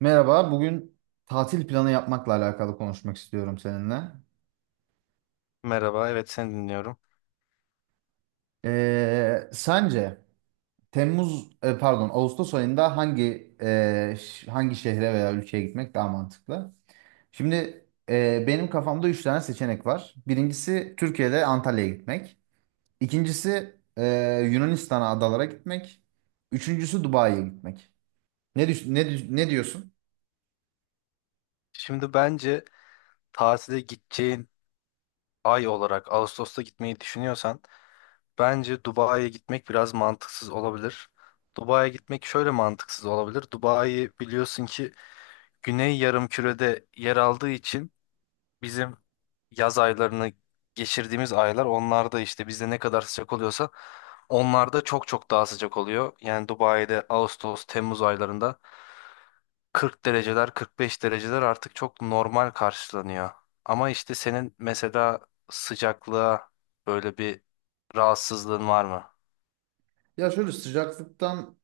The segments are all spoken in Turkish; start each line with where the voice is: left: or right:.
right: Merhaba, bugün tatil planı yapmakla alakalı konuşmak istiyorum seninle.
left: Merhaba, evet seni dinliyorum.
right: Sence Temmuz, pardon, Ağustos ayında hangi şehre veya ülkeye gitmek daha mantıklı? Şimdi benim kafamda üç tane seçenek var. Birincisi Türkiye'de Antalya'ya gitmek. İkincisi Yunanistan'a adalara gitmek. Üçüncüsü Dubai'ye gitmek. Ne düş- ne dü- Ne diyorsun?
left: Şimdi bence tatile gideceğin ay olarak Ağustos'ta gitmeyi düşünüyorsan bence Dubai'ye gitmek biraz mantıksız olabilir. Dubai'ye gitmek şöyle mantıksız olabilir. Dubai biliyorsun ki Güney Yarımküre'de yer aldığı için bizim yaz aylarını geçirdiğimiz aylar onlarda işte bizde ne kadar sıcak oluyorsa onlarda çok çok daha sıcak oluyor. Yani Dubai'de Ağustos, Temmuz aylarında 40 dereceler, 45 dereceler artık çok normal karşılanıyor. Ama işte senin mesela sıcaklığa böyle bir rahatsızlığın var mı?
right: Ya şöyle, sıcaklıktan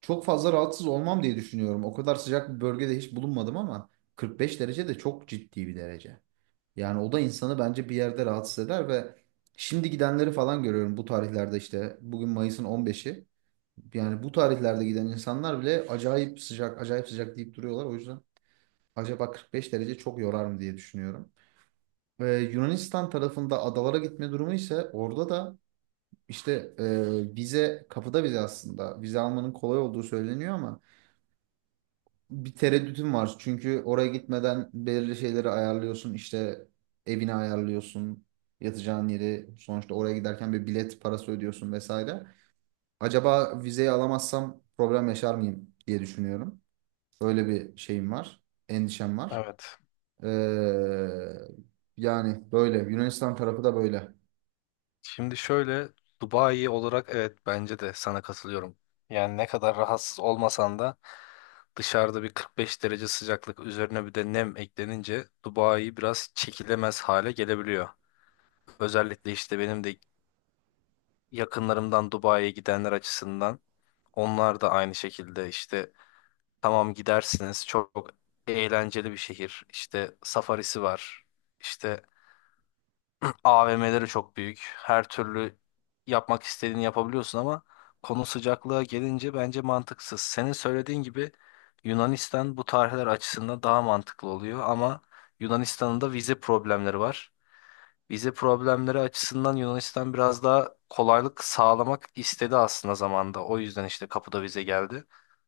right: çok fazla rahatsız olmam diye düşünüyorum. O kadar sıcak bir bölgede hiç bulunmadım, ama 45 derece de çok ciddi bir derece. Yani o da insanı bence bir yerde rahatsız eder ve şimdi gidenleri falan görüyorum bu tarihlerde işte. Bugün Mayıs'ın 15'i. Yani bu tarihlerde giden insanlar bile acayip sıcak, acayip sıcak deyip duruyorlar. O yüzden acaba 45 derece çok yorar mı diye düşünüyorum. Ee, Yunanistan tarafında adalara gitme durumu ise orada da işte, vize kapıda vize aslında. Vize almanın kolay olduğu söyleniyor ama bir tereddütüm var. Çünkü oraya gitmeden belirli şeyleri ayarlıyorsun. İşte evini ayarlıyorsun. Yatacağın yeri, sonuçta oraya giderken bir bilet parası ödüyorsun vesaire. Acaba vizeyi alamazsam problem yaşar mıyım diye düşünüyorum. Öyle bir şeyim var. Endişem var.
left: Evet.
right: Ee, Yani böyle. Yunanistan tarafı da böyle.
left: Şimdi şöyle Dubai olarak evet bence de sana katılıyorum. Yani ne kadar rahatsız olmasan da dışarıda bir 45 derece sıcaklık üzerine bir de nem eklenince Dubai biraz çekilemez hale gelebiliyor. Özellikle işte benim de yakınlarımdan Dubai'ye gidenler açısından onlar da aynı şekilde işte tamam gidersiniz. Çok eğlenceli bir şehir. İşte safarisi var. İşte AVM'leri çok büyük. Her türlü yapmak istediğini yapabiliyorsun ama konu sıcaklığa gelince bence mantıksız. Senin söylediğin gibi Yunanistan bu tarihler açısından daha mantıklı oluyor ama Yunanistan'ın da vize problemleri var. Vize problemleri açısından Yunanistan biraz daha kolaylık sağlamak istedi aslında zamanda. O yüzden işte kapıda vize geldi.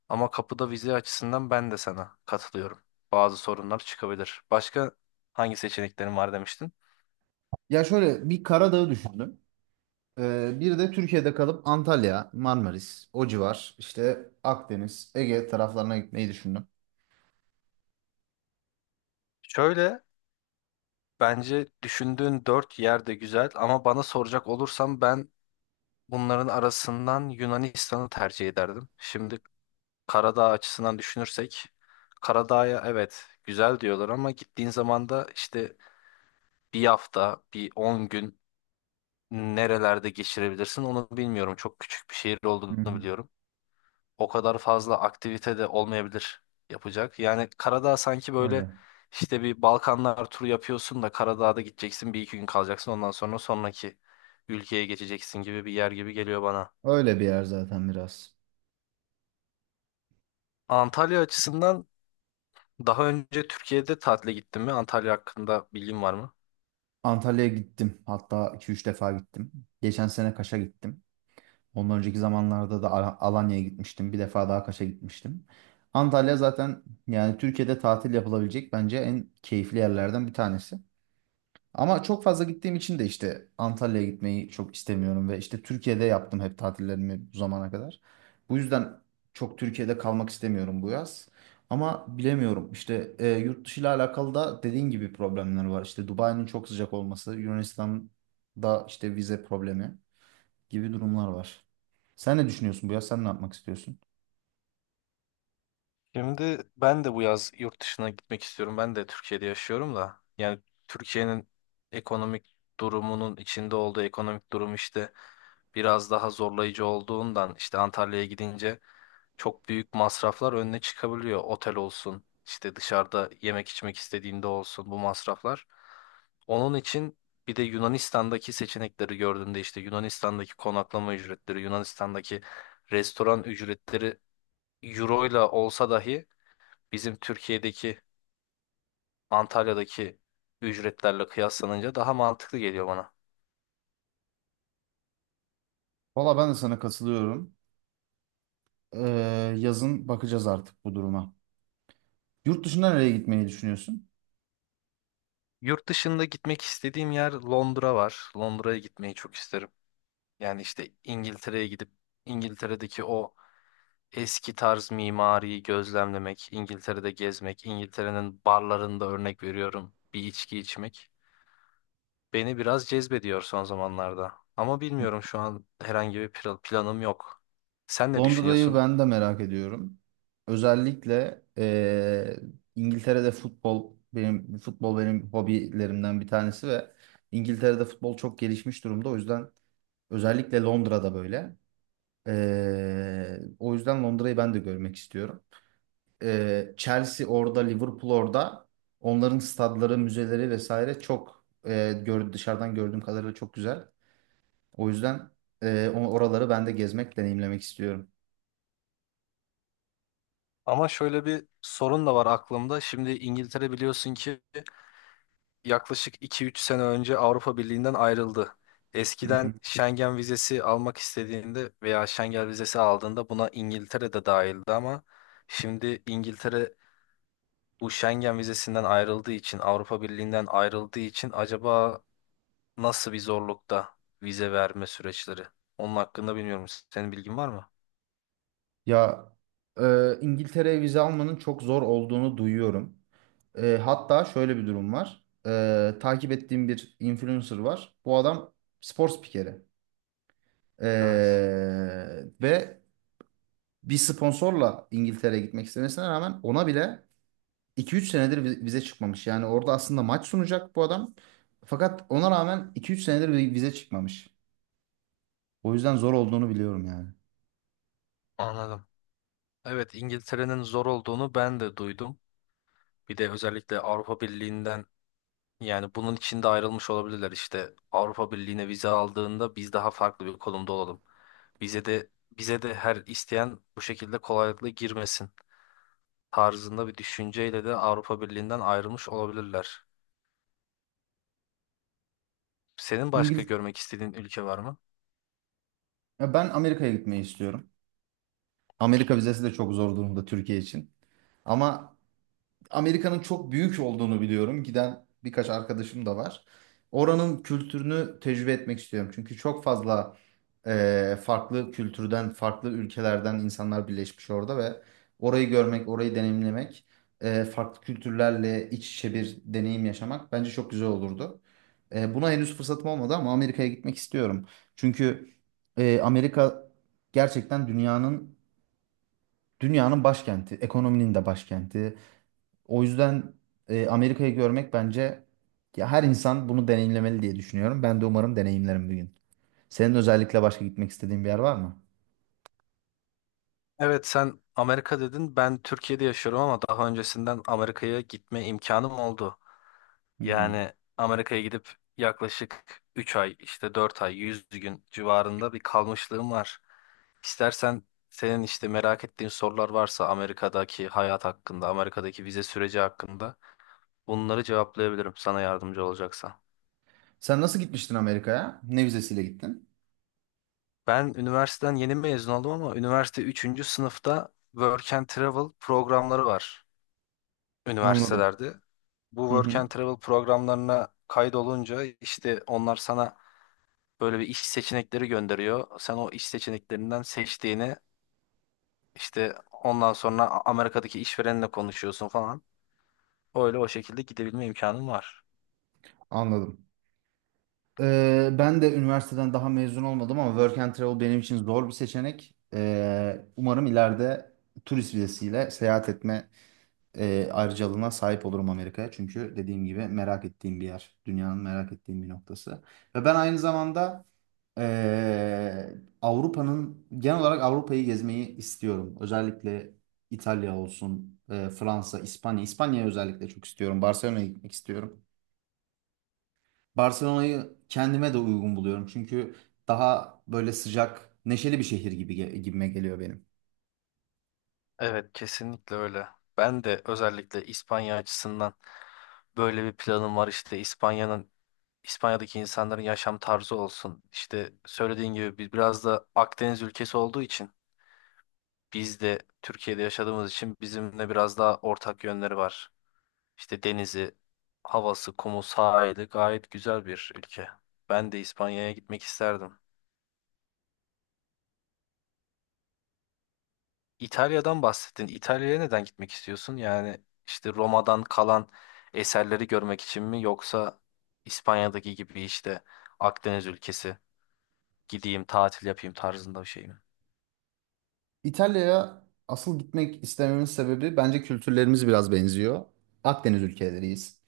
left: Ama kapıda vize açısından ben de sana katılıyorum. Bazı sorunlar çıkabilir. Başka hangi seçeneklerin var demiştin?
right: Ya şöyle, bir Karadağ'ı düşündüm. Bir de Türkiye'de kalıp Antalya, Marmaris, o civar, işte Akdeniz, Ege taraflarına gitmeyi düşündüm.
left: Şöyle bence düşündüğün dört yer de güzel ama bana soracak olursam ben bunların arasından Yunanistan'ı tercih ederdim. Şimdi Karadağ açısından düşünürsek Karadağ'ya evet güzel diyorlar ama gittiğin zaman da işte bir hafta, bir 10 gün nerelerde geçirebilirsin onu bilmiyorum. Çok küçük bir şehir
right: Hı
left: olduğunu
right: hı.
left: biliyorum. O kadar fazla aktivite de olmayabilir yapacak. Yani Karadağ sanki böyle
right: Öyle.
left: işte bir Balkanlar turu yapıyorsun da Karadağ'da gideceksin bir iki gün kalacaksın ondan sonra sonraki ülkeye geçeceksin gibi bir yer gibi geliyor bana.
right: Öyle bir yer zaten biraz.
left: Antalya açısından daha önce Türkiye'de tatile gittin mi? Antalya hakkında bilgin var mı?
right: Antalya'ya gittim. Hatta iki üç defa gittim. Geçen sene Kaş'a gittim. Ondan önceki zamanlarda da Alanya'ya gitmiştim. Bir defa daha Kaş'a gitmiştim. Antalya zaten, yani Türkiye'de tatil yapılabilecek bence en keyifli yerlerden bir tanesi. Ama çok fazla gittiğim için de işte Antalya'ya gitmeyi çok istemiyorum ve işte Türkiye'de yaptım hep tatillerimi bu zamana kadar. Bu yüzden çok Türkiye'de kalmak istemiyorum bu yaz. Ama bilemiyorum işte, yurt dışı ile alakalı da dediğin gibi problemler var. İşte Dubai'nin çok sıcak olması, Yunanistan'da işte vize problemi gibi durumlar var. Sen ne düşünüyorsun bu yaz? Sen ne yapmak istiyorsun?
left: Şimdi ben de bu yaz yurt dışına gitmek istiyorum. Ben de Türkiye'de yaşıyorum da. Yani Türkiye'nin ekonomik durumunun içinde olduğu ekonomik durum işte biraz daha zorlayıcı olduğundan işte Antalya'ya gidince çok büyük masraflar önüne çıkabiliyor. Otel olsun, işte dışarıda yemek içmek istediğinde olsun bu masraflar. Onun için bir de Yunanistan'daki seçenekleri gördüğümde işte Yunanistan'daki konaklama ücretleri, Yunanistan'daki restoran ücretleri euro ile olsa dahi bizim Türkiye'deki Antalya'daki ücretlerle kıyaslanınca daha mantıklı geliyor bana.
right: Valla ben de sana katılıyorum. Yazın bakacağız artık bu duruma. Yurt dışına nereye gitmeyi düşünüyorsun?
left: Yurt dışında gitmek istediğim yer Londra var. Londra'ya gitmeyi çok isterim. Yani işte İngiltere'ye gidip İngiltere'deki o eski tarz mimariyi gözlemlemek, İngiltere'de gezmek, İngiltere'nin barlarında örnek veriyorum bir içki içmek beni biraz cezbediyor son zamanlarda. Ama bilmiyorum şu an herhangi bir planım yok. Sen ne
right: Londra'yı
left: düşünüyorsun?
right: ben de merak ediyorum. Özellikle İngiltere'de futbol benim hobilerimden bir tanesi ve İngiltere'de futbol çok gelişmiş durumda. O yüzden özellikle Londra'da böyle. O yüzden Londra'yı ben de görmek istiyorum. Chelsea orada, Liverpool orada. Onların stadları, müzeleri vesaire çok dışarıdan gördüğüm kadarıyla çok güzel. O yüzden oraları ben de gezmek, deneyimlemek istiyorum.
left: Ama şöyle bir sorun da var aklımda. Şimdi İngiltere biliyorsun ki yaklaşık iki üç sene önce Avrupa Birliği'nden ayrıldı. Eskiden Schengen vizesi almak istediğinde veya Schengen vizesi aldığında buna İngiltere de dahildi ama şimdi İngiltere bu Schengen vizesinden ayrıldığı için, Avrupa Birliği'nden ayrıldığı için acaba nasıl bir zorlukta vize verme süreçleri? Onun hakkında bilmiyorum. Senin bilgin var mı?
right: Ya, İngiltere'ye vize almanın çok zor olduğunu duyuyorum. Hatta şöyle bir durum var. Takip ettiğim bir influencer var. Bu adam spor spikeri.
left: Evet.
right: E, ve bir sponsorla İngiltere'ye gitmek istemesine rağmen ona bile iki üç senedir vize çıkmamış. Yani orada aslında maç sunacak bu adam. Fakat ona rağmen iki üç senedir vize çıkmamış. O yüzden zor olduğunu biliyorum yani.
left: Anladım. Evet, İngiltere'nin zor olduğunu ben de duydum. Bir de özellikle Avrupa Birliği'nden yani bunun içinde ayrılmış olabilirler işte. Avrupa Birliği'ne vize aldığında biz daha farklı bir konumda olalım. Bize de her isteyen bu şekilde kolaylıkla girmesin tarzında bir düşünceyle de Avrupa Birliği'nden ayrılmış olabilirler. Senin başka
right: İngil
left: görmek istediğin ülke var mı?
right: Ya, ben Amerika'ya gitmeyi istiyorum. Amerika vizesi de çok zor durumda Türkiye için. Ama Amerika'nın çok büyük olduğunu biliyorum. Giden birkaç arkadaşım da var. Oranın kültürünü tecrübe etmek istiyorum. Çünkü çok fazla farklı kültürden, farklı ülkelerden insanlar birleşmiş orada ve orayı görmek, orayı deneyimlemek, farklı kültürlerle iç içe bir deneyim yaşamak bence çok güzel olurdu. Buna henüz fırsatım olmadı ama Amerika'ya gitmek istiyorum. Çünkü Amerika gerçekten dünyanın başkenti, ekonominin de başkenti. O yüzden Amerika'yı görmek bence, ya, her insan bunu deneyimlemeli diye düşünüyorum. Ben de umarım deneyimlerim bir gün. Senin özellikle başka gitmek istediğin bir yer var mı?
left: Evet sen Amerika dedin. Ben Türkiye'de yaşıyorum ama daha öncesinden Amerika'ya gitme imkanım oldu.
right: Hı hı.
left: Yani Amerika'ya gidip yaklaşık 3 ay işte 4 ay 100 gün civarında bir kalmışlığım var. İstersen senin işte merak ettiğin sorular varsa Amerika'daki hayat hakkında, Amerika'daki vize süreci hakkında bunları cevaplayabilirim sana yardımcı olacaksa.
right: Sen nasıl gitmiştin Amerika'ya? Ne vizesiyle gittin?
left: Ben üniversiteden yeni mezun oldum ama üniversite üçüncü sınıfta Work and Travel programları var
right: Anladım.
left: üniversitelerde. Bu
right: Hı
left: Work
right: hı,
left: and Travel programlarına kaydolunca işte onlar sana böyle bir iş seçenekleri gönderiyor. Sen o iş seçeneklerinden seçtiğini işte ondan sonra Amerika'daki işverenle konuşuyorsun falan. Öyle o şekilde gidebilme imkanın var.
right: anladım. Ben de üniversiteden daha mezun olmadım ama work and travel benim için zor bir seçenek. Umarım ileride turist vizesiyle seyahat etme ayrıcalığına sahip olurum Amerika'ya. Çünkü dediğim gibi merak ettiğim bir yer. Dünyanın merak ettiğim bir noktası. Ve ben aynı zamanda e, Avrupa'nın, genel olarak Avrupa'yı gezmeyi istiyorum. Özellikle İtalya olsun, Fransa, İspanya. İspanya'yı özellikle çok istiyorum. Barcelona'ya gitmek istiyorum. Barcelona'yı kendime de uygun buluyorum. Çünkü daha böyle sıcak, neşeli bir şehir gibime geliyor benim.
left: Evet kesinlikle öyle. Ben de özellikle İspanya açısından böyle bir planım var işte İspanya'nın İspanya'daki insanların yaşam tarzı olsun. İşte söylediğin gibi biraz da Akdeniz ülkesi olduğu için biz de Türkiye'de yaşadığımız için bizimle biraz daha ortak yönleri var. İşte denizi, havası, kumu, sahili gayet güzel bir ülke. Ben de İspanya'ya gitmek isterdim. İtalya'dan bahsettin. İtalya'ya neden gitmek istiyorsun? Yani işte Roma'dan kalan eserleri görmek için mi yoksa İspanya'daki gibi işte Akdeniz ülkesi gideyim tatil yapayım tarzında bir şey mi?
right: İtalya'ya asıl gitmek istememin sebebi, bence kültürlerimiz biraz benziyor. Akdeniz ülkeleriyiz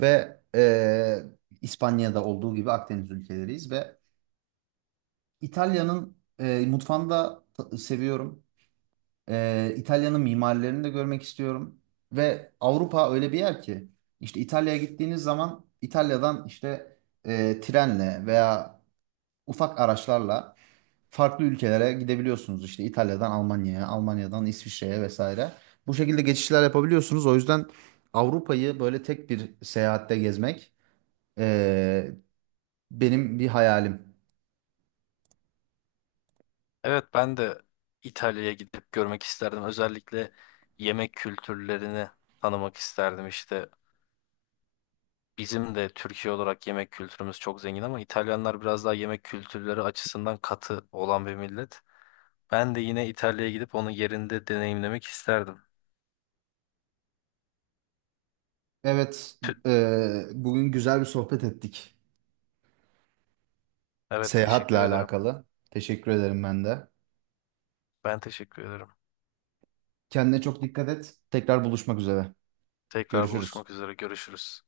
right: ve İspanya'da olduğu gibi Akdeniz ülkeleriyiz ve İtalya'nın mutfağını da seviyorum. İtalya'nın mimarilerini de görmek istiyorum ve Avrupa öyle bir yer ki, işte İtalya'ya gittiğiniz zaman İtalya'dan işte trenle veya ufak araçlarla farklı ülkelere gidebiliyorsunuz. İşte İtalya'dan Almanya'ya, Almanya'dan İsviçre'ye vesaire. Bu şekilde geçişler yapabiliyorsunuz. O yüzden Avrupa'yı böyle tek bir seyahatte gezmek eee, benim bir hayalim.
left: Evet ben de İtalya'ya gidip görmek isterdim. Özellikle yemek kültürlerini tanımak isterdim işte. Bizim de Türkiye olarak yemek kültürümüz çok zengin ama İtalyanlar biraz daha yemek kültürleri açısından katı olan bir millet. Ben de yine İtalya'ya gidip onu yerinde deneyimlemek isterdim.
right: Evet,
left: Tü-
right: bugün güzel bir sohbet ettik
left: Evet
right: seyahatle
left: teşekkür ederim.
right: alakalı. Teşekkür ederim ben de.
left: Ben teşekkür ederim.
right: Kendine çok dikkat et. Tekrar buluşmak üzere.
left: Tekrar
right: Görüşürüz.
left: buluşmak üzere. Görüşürüz.